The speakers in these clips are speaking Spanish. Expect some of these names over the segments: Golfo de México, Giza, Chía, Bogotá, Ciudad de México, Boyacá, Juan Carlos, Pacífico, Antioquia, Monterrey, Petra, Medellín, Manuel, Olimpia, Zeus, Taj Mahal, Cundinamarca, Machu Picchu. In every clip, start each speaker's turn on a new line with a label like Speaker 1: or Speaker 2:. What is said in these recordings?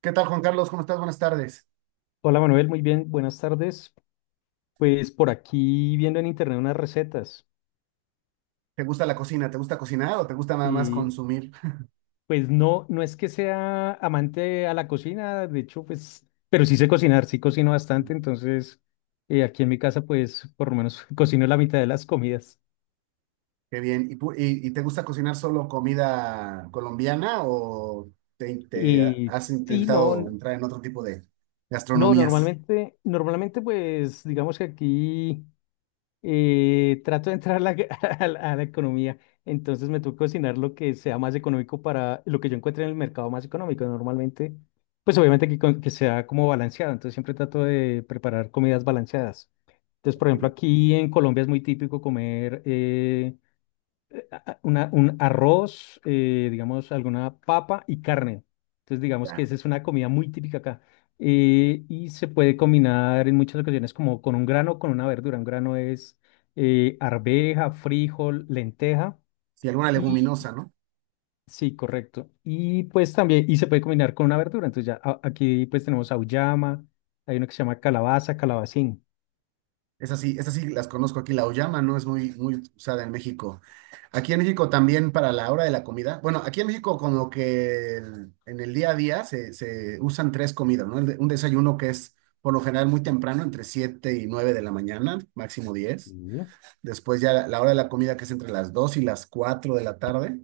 Speaker 1: ¿Qué tal, Juan Carlos? ¿Cómo estás? Buenas tardes.
Speaker 2: Hola Manuel, muy bien, buenas tardes. Pues por aquí viendo en internet unas recetas
Speaker 1: ¿Te gusta la cocina? ¿Te gusta cocinar o te gusta nada más
Speaker 2: y
Speaker 1: consumir?
Speaker 2: pues no, no es que sea amante a la cocina, de hecho pues, pero sí sé cocinar, sí cocino bastante, entonces aquí en mi casa pues por lo menos cocino la mitad de las comidas.
Speaker 1: Qué bien. ¿Y te gusta cocinar solo comida colombiana o te
Speaker 2: Y
Speaker 1: has
Speaker 2: sí, no,
Speaker 1: intentado
Speaker 2: no,
Speaker 1: entrar en otro tipo de
Speaker 2: no,
Speaker 1: gastronomías?
Speaker 2: normalmente pues digamos que aquí trato de entrar a la, a la economía, entonces me toca cocinar lo que sea más económico para lo que yo encuentre en el mercado más económico. Normalmente, pues obviamente que, que sea como balanceado, entonces siempre trato de preparar comidas balanceadas. Entonces, por ejemplo,
Speaker 1: Sí,
Speaker 2: aquí en Colombia es muy típico comer un arroz, digamos, alguna papa y carne. Entonces, digamos que
Speaker 1: ya.
Speaker 2: esa es una comida muy típica acá. Y se puede combinar en muchas ocasiones como con un grano o con una verdura. Un grano es arveja, frijol, lenteja.
Speaker 1: Si alguna
Speaker 2: Y
Speaker 1: leguminosa, ¿no?
Speaker 2: sí, correcto. Y pues también, y se puede combinar con una verdura. Entonces ya aquí pues tenemos auyama, hay uno que se llama calabaza, calabacín.
Speaker 1: Esas sí las conozco aquí, la auyama, ¿no? Es muy, muy usada en México. Aquí en México también para la hora de la comida. Bueno, aquí en México como que en el día a día se usan tres comidas, ¿no? Un desayuno que es por lo general muy temprano, entre 7 y 9 de la mañana, máximo 10. Después ya la hora de la comida que es entre las 2 y las 4 de la tarde.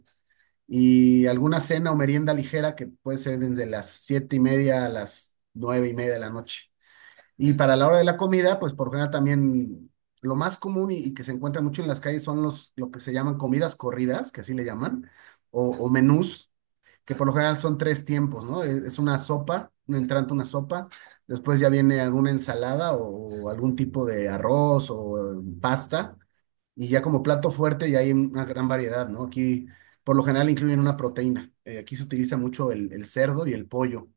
Speaker 1: Y alguna cena o merienda ligera que puede ser desde las 7:30 a las 9:30 de la noche. Y para la hora de la comida, pues por general también lo más común y que se encuentra mucho en las calles son lo que se llaman comidas corridas, que así le llaman, o menús, que por lo general son tres tiempos, ¿no? Es una sopa, un entrante, una sopa, después ya viene alguna ensalada o algún tipo de arroz o pasta, y ya como plato fuerte ya hay una gran variedad, ¿no? Aquí por lo general incluyen una proteína. Aquí se utiliza mucho el cerdo y el pollo,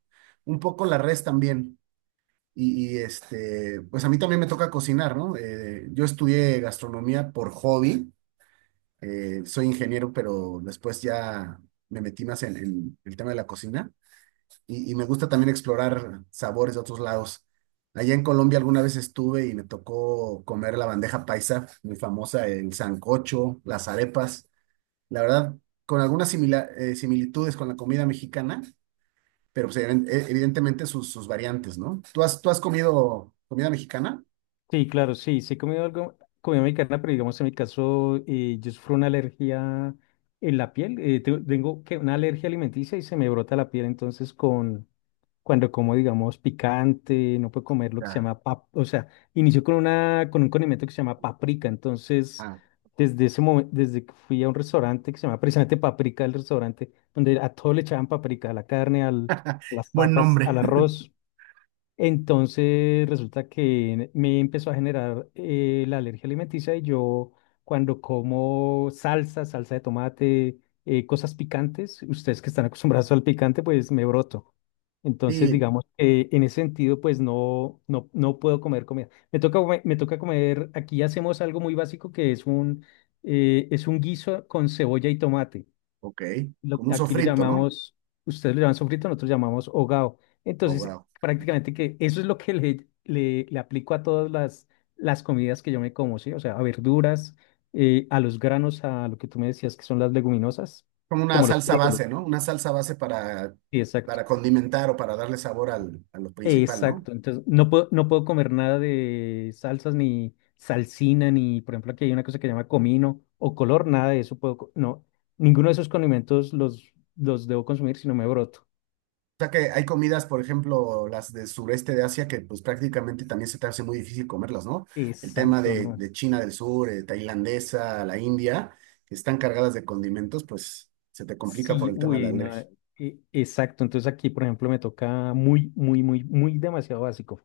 Speaker 1: un poco la res también pues a mí también me toca cocinar, ¿no? Yo estudié gastronomía por hobby, soy ingeniero, pero después ya me metí más en el tema de la cocina y me gusta también explorar sabores de otros lados. Allá en Colombia alguna vez estuve y me tocó comer la bandeja paisa, muy famosa, el sancocho, las arepas, la verdad, con algunas similitudes con la comida mexicana, pero pues, evidentemente sus variantes, ¿no? ¿Tú has comido comida mexicana?
Speaker 2: Sí, claro, sí, sí he comido algo, comida mexicana, pero digamos en mi caso, yo sufro una alergia en la piel, tengo que una alergia alimenticia y se me brota la piel, entonces cuando como, digamos, picante, no puedo comer lo que se
Speaker 1: Ya.
Speaker 2: llama, pap o sea, inició con un condimento que se llama paprika, entonces,
Speaker 1: Ah,
Speaker 2: desde ese momento, desde que fui a un restaurante que se llama precisamente paprika, el restaurante, donde a todo le echaban paprika, a la carne, a las
Speaker 1: buen
Speaker 2: papas, al
Speaker 1: nombre.
Speaker 2: arroz, entonces resulta que me empezó a generar la alergia alimenticia y yo cuando como salsa, salsa de tomate, cosas picantes, ustedes que están acostumbrados al picante, pues me broto. Entonces
Speaker 1: Sí,
Speaker 2: digamos que en ese sentido pues no, no, no puedo comer comida. Me toca, me toca comer, aquí hacemos algo muy básico que es un, es un guiso con cebolla y tomate
Speaker 1: ok. Como un
Speaker 2: aquí lo
Speaker 1: sofrito, ¿no?
Speaker 2: llamamos, ustedes lo llaman sofrito, nosotros lo llamamos hogao. Entonces,
Speaker 1: Ahogado.
Speaker 2: prácticamente que eso es lo que le aplico a todas las comidas que yo me como, ¿sí? O sea, a verduras, a los granos, a lo que tú me decías que son las leguminosas,
Speaker 1: Como una
Speaker 2: como los
Speaker 1: salsa
Speaker 2: frijoles.
Speaker 1: base, ¿no? Una salsa base
Speaker 2: Sí, exacto.
Speaker 1: para condimentar o para darle sabor al, a lo principal, ¿no?
Speaker 2: Exacto. Entonces, no puedo comer nada de salsas, ni salsina, ni, por ejemplo, aquí hay una cosa que se llama comino o color, nada de eso puedo, no, ninguno de esos condimentos los debo consumir si no me broto.
Speaker 1: O sea que hay comidas, por ejemplo, las del sureste de Asia, que pues prácticamente también se te hace muy difícil comerlas, ¿no? El tema
Speaker 2: Exacto, ¿no?
Speaker 1: de China del Sur, tailandesa, la India, que están cargadas de condimentos, pues se te complica por
Speaker 2: Sí,
Speaker 1: el tema de la
Speaker 2: uy, no,
Speaker 1: alergia.
Speaker 2: exacto. Entonces aquí, por ejemplo, me toca muy, muy, muy, muy demasiado básico.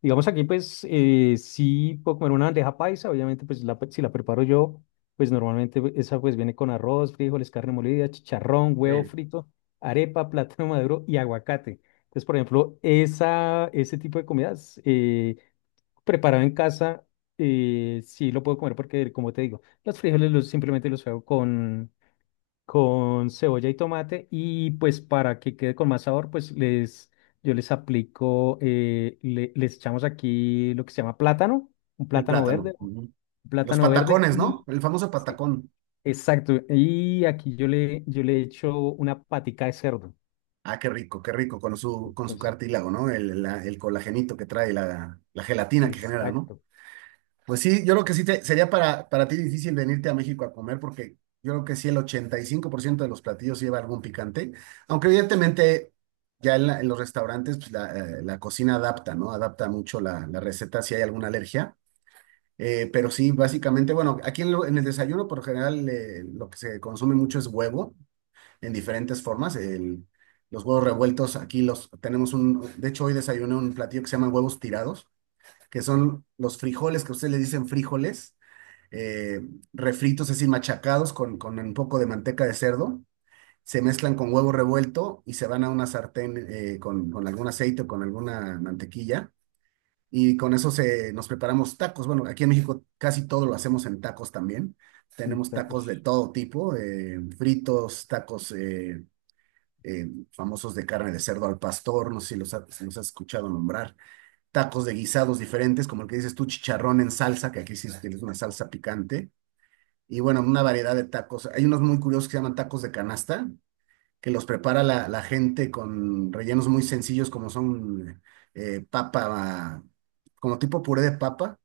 Speaker 2: Digamos aquí, pues, sí puedo comer una bandeja paisa, obviamente, pues, si la preparo yo, pues, normalmente pues, esa, pues, viene con arroz, frijoles, carne molida, chicharrón, huevo
Speaker 1: Sí.
Speaker 2: frito, arepa, plátano maduro y aguacate. Entonces, por ejemplo, ese tipo de comidas preparado en casa, sí lo puedo comer porque, como te digo, los frijoles simplemente los hago con cebolla y tomate y pues para que quede con más sabor, pues yo les aplico, les echamos aquí lo que se llama plátano, un
Speaker 1: El
Speaker 2: plátano
Speaker 1: plátano.
Speaker 2: verde,
Speaker 1: Ujú.
Speaker 2: un
Speaker 1: Los
Speaker 2: plátano verde
Speaker 1: patacones, ¿no?
Speaker 2: y
Speaker 1: El famoso
Speaker 2: sí,
Speaker 1: patacón.
Speaker 2: exacto, y aquí yo le echo una patica de cerdo.
Speaker 1: Ah, qué rico con su
Speaker 2: Entonces,
Speaker 1: cartílago, ¿no? El colagenito que trae, la gelatina que genera, ¿no?
Speaker 2: exacto,
Speaker 1: Pues sí, yo creo que sería para ti difícil venirte a México a comer porque yo creo que sí el 85% de los platillos lleva algún picante, aunque evidentemente ya en los restaurantes pues, la, la cocina adapta, ¿no? Adapta mucho la, la receta si hay alguna alergia. Pero sí, básicamente, bueno, en el desayuno por general lo que se consume mucho es huevo en diferentes formas. Los huevos revueltos, aquí los tenemos de hecho hoy desayuné un platillo que se llama huevos tirados, que son los frijoles que ustedes le dicen frijoles, eh, refritos, es decir, machacados con un poco de manteca de cerdo, se mezclan con huevo revuelto y se van a una sartén con algún aceite o con alguna mantequilla. Y con eso se, nos preparamos tacos. Bueno, aquí en México casi todo lo hacemos en tacos también. Tenemos
Speaker 2: exacto.
Speaker 1: tacos de todo tipo, fritos, tacos, famosos de carne de cerdo al pastor, no sé si los has escuchado nombrar, tacos de guisados diferentes, como el que dices tú, chicharrón en salsa, que aquí sí tienes una salsa picante, y bueno, una variedad de tacos. Hay unos muy curiosos que se llaman tacos de canasta, que los prepara la gente con rellenos muy sencillos como son papa, como tipo puré de papa,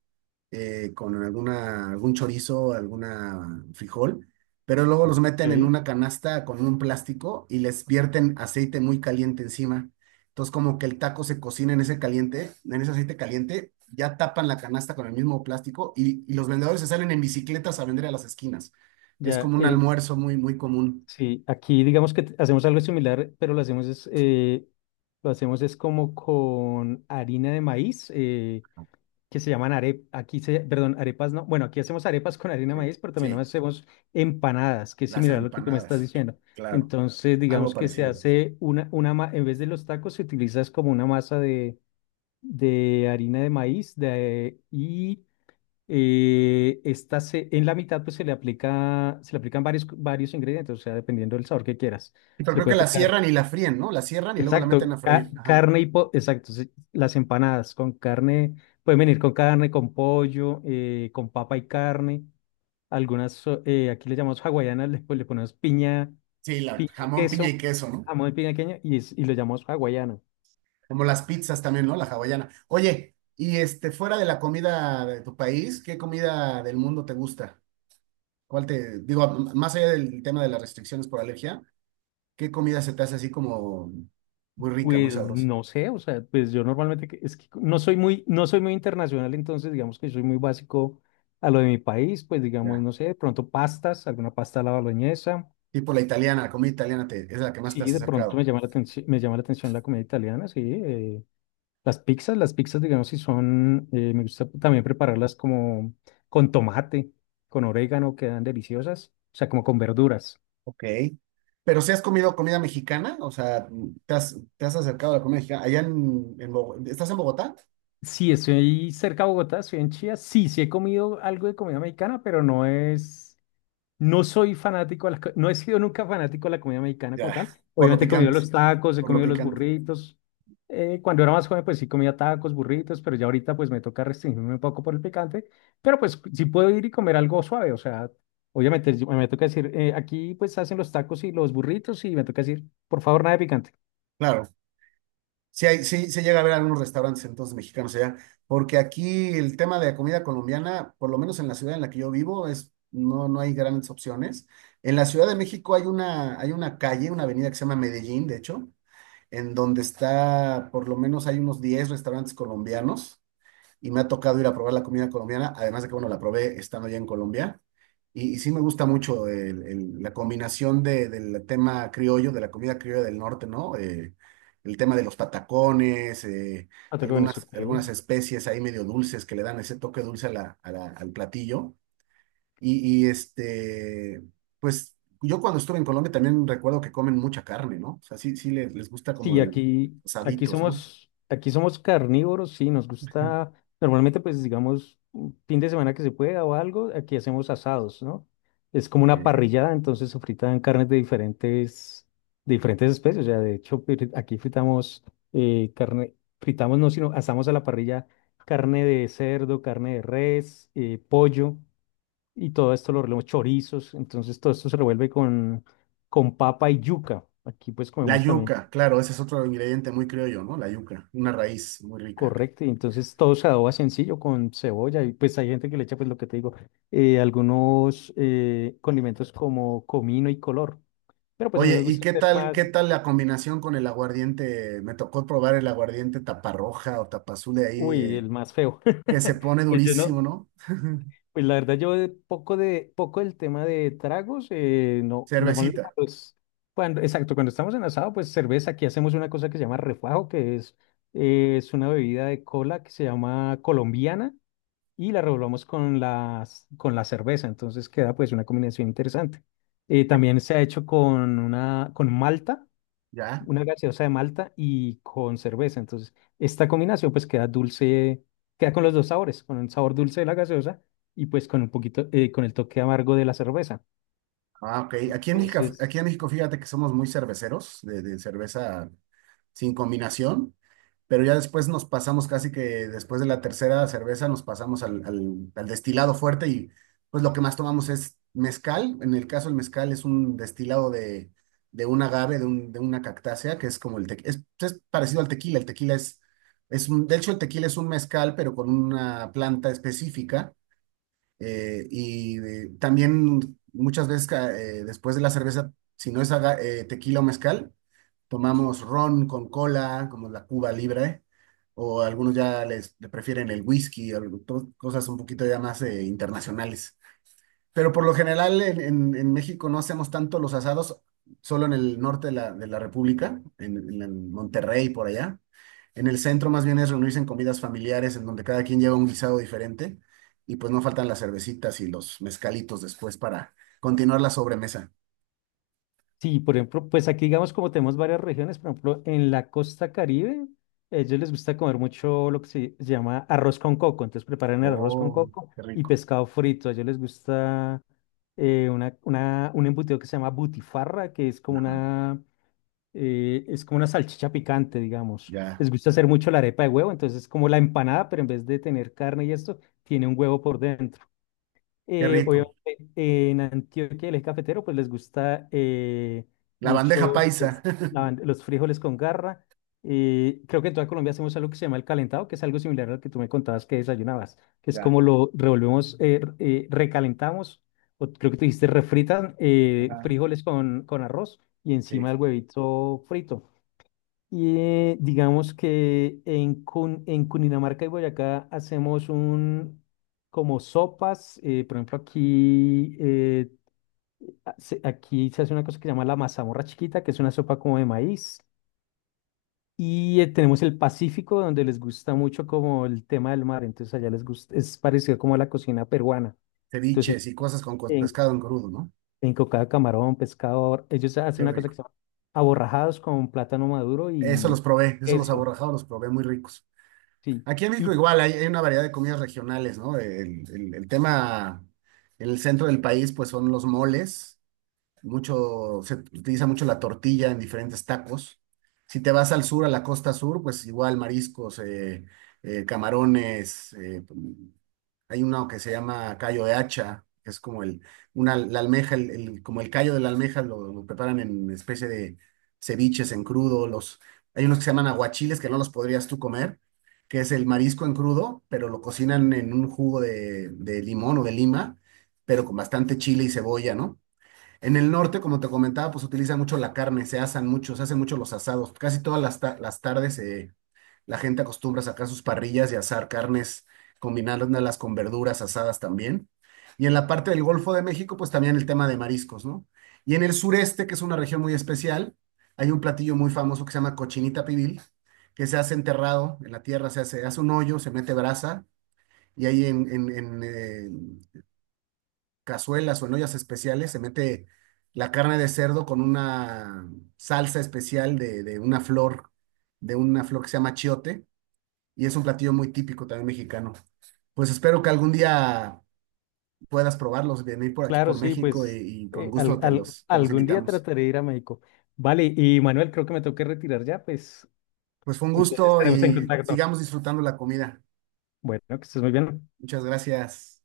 Speaker 1: con alguna, algún chorizo, alguna frijol, pero luego los meten en
Speaker 2: Ok.
Speaker 1: una canasta con un plástico y les vierten aceite muy caliente encima. Entonces como que el taco se cocina en ese caliente, en ese aceite caliente, ya tapan la canasta con el mismo plástico y los vendedores se salen en bicicletas a vender a las esquinas. Es
Speaker 2: Ya,
Speaker 1: como un almuerzo muy, muy común.
Speaker 2: sí, aquí digamos que hacemos algo similar, pero lo hacemos es como con harina de maíz. Que se llaman arepas, aquí perdón, arepas no, bueno, aquí hacemos arepas con harina de
Speaker 1: Sí,
Speaker 2: maíz, pero también
Speaker 1: sí.
Speaker 2: hacemos empanadas, que es
Speaker 1: Las
Speaker 2: similar a lo que tú me estás
Speaker 1: empanadas,
Speaker 2: diciendo.
Speaker 1: claro,
Speaker 2: Entonces,
Speaker 1: algo
Speaker 2: digamos que se
Speaker 1: parecido.
Speaker 2: hace una en vez de los tacos, se utiliza es como una masa de harina de maíz y esta en la mitad pues se le aplican varios ingredientes, o sea, dependiendo del sabor que quieras.
Speaker 1: Pero
Speaker 2: Se le
Speaker 1: creo que
Speaker 2: puede
Speaker 1: la
Speaker 2: aplicar.
Speaker 1: cierran y la fríen, ¿no? La cierran y luego la meten a
Speaker 2: Exacto,
Speaker 1: freír. Ajá.
Speaker 2: carne y exacto, sí, las empanadas con carne, pueden venir con carne, con pollo, con papa y carne, aquí le llamamos hawaianas, le ponemos piña,
Speaker 1: Sí, la
Speaker 2: piña y
Speaker 1: jamón, piña y
Speaker 2: queso,
Speaker 1: queso, ¿no?
Speaker 2: jamón y piña queña, y lo llamamos hawaiano.
Speaker 1: Como las pizzas también, ¿no? La hawaiana. Oye, fuera de la comida de tu país, ¿qué comida del mundo te gusta? ¿Cuál te, digo, más allá del tema de las restricciones por alergia, ¿qué comida se te hace así como muy rica, muy
Speaker 2: Pues
Speaker 1: sabrosa?
Speaker 2: no sé, o sea, pues yo normalmente, es que no soy muy internacional, entonces digamos que soy muy básico a lo de mi país, pues digamos,
Speaker 1: Ya.
Speaker 2: no sé, de pronto pastas, alguna pasta a la boloñesa.
Speaker 1: Tipo la italiana, la comida italiana te, es la que más te
Speaker 2: Sí,
Speaker 1: has
Speaker 2: de pronto
Speaker 1: acercado.
Speaker 2: me llama la atención, me llama la atención la comida italiana, sí. Las pizzas, digamos, si son, me gusta también prepararlas como con tomate, con orégano, quedan deliciosas, o sea, como con verduras.
Speaker 1: Ok. Pero si has comido comida mexicana, o sea, te has acercado a la comida mexicana. Allá en Bogotá, ¿estás en Bogotá?
Speaker 2: Sí, estoy cerca de Bogotá, estoy en Chía, sí, sí he comido algo de comida mexicana, pero no es. No soy fanático, no he sido nunca fanático de la comida mexicana como
Speaker 1: Ya,
Speaker 2: tal.
Speaker 1: por lo
Speaker 2: Obviamente he comido
Speaker 1: picante,
Speaker 2: los tacos, he
Speaker 1: por lo
Speaker 2: comido los
Speaker 1: picante.
Speaker 2: burritos. Cuando era más joven, pues sí comía tacos, burritos, pero ya ahorita pues me toca restringirme un poco por el picante. Pero pues sí puedo ir y comer algo suave, o sea, obviamente me toca decir, aquí pues hacen los tacos y los burritos y me toca decir, por favor, nada de picante.
Speaker 1: Claro, sí, hay, sí, se llega a ver algunos restaurantes entonces mexicanos allá, porque aquí el tema de la comida colombiana, por lo menos en la ciudad en la que yo vivo, es, no, no hay grandes opciones. En la Ciudad de México hay una calle, una avenida que se llama Medellín, de hecho, en donde está, por lo menos hay unos 10 restaurantes colombianos y me ha tocado ir a probar la comida colombiana, además de que, bueno, la probé estando ya en Colombia. Y sí me gusta mucho la combinación del tema criollo, de la comida criolla del norte, ¿no? El tema de los patacones,
Speaker 2: Ah, toca
Speaker 1: algunas, algunas
Speaker 2: Venezuela.
Speaker 1: especies ahí medio dulces que le dan ese toque dulce a al platillo. Y pues yo cuando estuve en Colombia también recuerdo que comen mucha carne, ¿no? O sea, sí, sí les gusta como
Speaker 2: Sí,
Speaker 1: el,
Speaker 2: aquí, aquí
Speaker 1: asaditos, ¿no?
Speaker 2: somos, aquí somos carnívoros, sí, nos gusta, normalmente pues digamos, un fin de semana que se pueda o algo, aquí hacemos asados, ¿no? Es como una parrillada, entonces se fritan carnes de diferentes, especies, o sea, de hecho aquí fritamos carne, fritamos no, sino asamos a la parrilla carne de cerdo, carne de res, pollo, y todo esto lo revolvemos, chorizos, entonces todo esto se revuelve con papa y yuca, aquí pues
Speaker 1: La
Speaker 2: comemos también.
Speaker 1: yuca, claro, ese es otro ingrediente muy criollo, ¿no? La yuca, una raíz muy rica acá.
Speaker 2: Correcto, y entonces todo se adoba sencillo con cebolla y pues hay gente que le echa pues lo que te digo, algunos condimentos como comino y color, pero pues a mí
Speaker 1: Oye,
Speaker 2: me
Speaker 1: ¿y
Speaker 2: gusta hacer
Speaker 1: qué
Speaker 2: más.
Speaker 1: tal la combinación con el aguardiente? Me tocó probar el aguardiente taparroja o tapazul de ahí,
Speaker 2: Uy, el más feo.
Speaker 1: que se pone
Speaker 2: Pues yo no,
Speaker 1: durísimo, ¿no?
Speaker 2: pues la verdad yo de poco del tema de tragos, no, normalmente
Speaker 1: Cervecita,
Speaker 2: exacto, cuando estamos en asado, pues cerveza, aquí hacemos una cosa que se llama refajo, que es una bebida de cola que se llama colombiana y la revolvamos con la cerveza. Entonces queda pues una combinación interesante. También se ha hecho con malta,
Speaker 1: ¿ya?
Speaker 2: una gaseosa de malta y con cerveza. Entonces esta combinación pues queda dulce, queda con los dos sabores, con el sabor dulce de la gaseosa y pues con un poquito, con el toque amargo de la cerveza.
Speaker 1: Ah, ok. Aquí
Speaker 2: Entonces.
Speaker 1: en México, fíjate que somos muy cerveceros, de cerveza sin combinación. Pero ya después nos pasamos casi que después de la tercera cerveza nos pasamos al destilado fuerte y pues lo que más tomamos es mezcal. En el caso el mezcal es un destilado de un agave, de una cactácea, que es como el tequila, es parecido al tequila, el tequila es un- de hecho el tequila es un mezcal, pero con una planta específica y también muchas veces después de la cerveza, si no es tequila o mezcal, tomamos ron con cola, como la Cuba Libre, o algunos ya le prefieren el whisky, o cosas un poquito ya más internacionales. Pero por lo general en México no hacemos tanto los asados, solo en el norte de la República, en Monterrey, por allá. En el centro más bien es reunirse en comidas familiares en donde cada quien lleva un guisado diferente y pues no faltan las cervecitas y los mezcalitos después para continuar la sobremesa.
Speaker 2: Sí, por ejemplo, pues aquí digamos como tenemos varias regiones, por ejemplo, en la costa Caribe, a ellos les gusta comer mucho lo que se llama arroz con coco, entonces preparan el arroz con
Speaker 1: Oh,
Speaker 2: coco
Speaker 1: qué
Speaker 2: y
Speaker 1: rico.
Speaker 2: pescado frito, a ellos les gusta un embutido que se llama butifarra, que es como
Speaker 1: Ajá.
Speaker 2: una, eh, es como una salchicha picante, digamos.
Speaker 1: Ya,
Speaker 2: Les gusta hacer mucho la arepa de huevo, entonces es como la empanada, pero en vez de tener carne y esto, tiene un huevo por dentro.
Speaker 1: qué
Speaker 2: Eh,
Speaker 1: rico.
Speaker 2: obviamente, en Antioquia, el eje cafetero, pues les gusta
Speaker 1: La bandeja
Speaker 2: mucho
Speaker 1: paisa.
Speaker 2: pues, los frijoles con garra. Creo que en toda Colombia hacemos algo que se llama el calentado, que es algo similar al que tú me contabas que desayunabas, que es
Speaker 1: Ya,
Speaker 2: como lo revolvemos, recalentamos, o creo que tú dijiste refritan
Speaker 1: ajá,
Speaker 2: frijoles con arroz y
Speaker 1: sí.
Speaker 2: encima el huevito frito. Y digamos que en Cundinamarca y Boyacá hacemos un como sopas. Por ejemplo, aquí se hace una cosa que se llama la mazamorra chiquita, que es una sopa como de maíz. Y tenemos el Pacífico, donde les gusta mucho como el tema del mar. Entonces allá les gusta, es parecido como a la cocina peruana. Entonces
Speaker 1: Ceviches y cosas con
Speaker 2: en,
Speaker 1: pescado en crudo, ¿no?
Speaker 2: en cocada, camarón, pescador, ellos hacen
Speaker 1: Qué
Speaker 2: una cosa
Speaker 1: rico.
Speaker 2: que se llama aborrajados con plátano maduro
Speaker 1: Eso los
Speaker 2: y
Speaker 1: probé, eso los
Speaker 2: eso.
Speaker 1: aborrajados los probé muy ricos.
Speaker 2: Sí.
Speaker 1: Aquí en México igual hay, hay una variedad de comidas regionales, ¿no? El tema en el centro del país, pues son los moles. Mucho, se utiliza mucho la tortilla en diferentes tacos. Si te vas al sur, a la costa sur, pues igual mariscos, camarones, hay uno que se llama callo de hacha, que es como el, una, la almeja, como el callo de la almeja lo preparan en especie de ceviches en crudo. Los, hay unos que se llaman aguachiles que no los podrías tú comer, que es el marisco en crudo, pero lo cocinan en un jugo de limón o de lima, pero con bastante chile y cebolla, ¿no? En el norte, como te comentaba, pues utilizan mucho la carne, se asan mucho, se hacen mucho los asados. Casi todas las tardes la gente acostumbra a sacar sus parrillas y asar carnes, combinándolas con verduras asadas también. Y en la parte del Golfo de México, pues también el tema de mariscos, ¿no? Y en el sureste, que es una región muy especial, hay un platillo muy famoso que se llama cochinita pibil, que se hace enterrado en la tierra, se hace, hace un hoyo, se mete brasa y ahí cazuelas o en ollas especiales, se mete la carne de cerdo con una salsa especial de una flor, de una flor que se llama chiote, y es un platillo muy típico también mexicano. Pues espero que algún día puedas probarlos, venir por aquí
Speaker 2: Claro,
Speaker 1: por
Speaker 2: sí,
Speaker 1: México
Speaker 2: pues
Speaker 1: y con gusto te los, te los
Speaker 2: algún día
Speaker 1: invitamos.
Speaker 2: trataré de ir a México. Vale, y Manuel, creo que me tengo que retirar ya, pues
Speaker 1: Pues fue un
Speaker 2: entonces
Speaker 1: gusto
Speaker 2: estaremos en
Speaker 1: y
Speaker 2: contacto.
Speaker 1: sigamos disfrutando la comida.
Speaker 2: Bueno, que estés muy bien.
Speaker 1: Muchas gracias.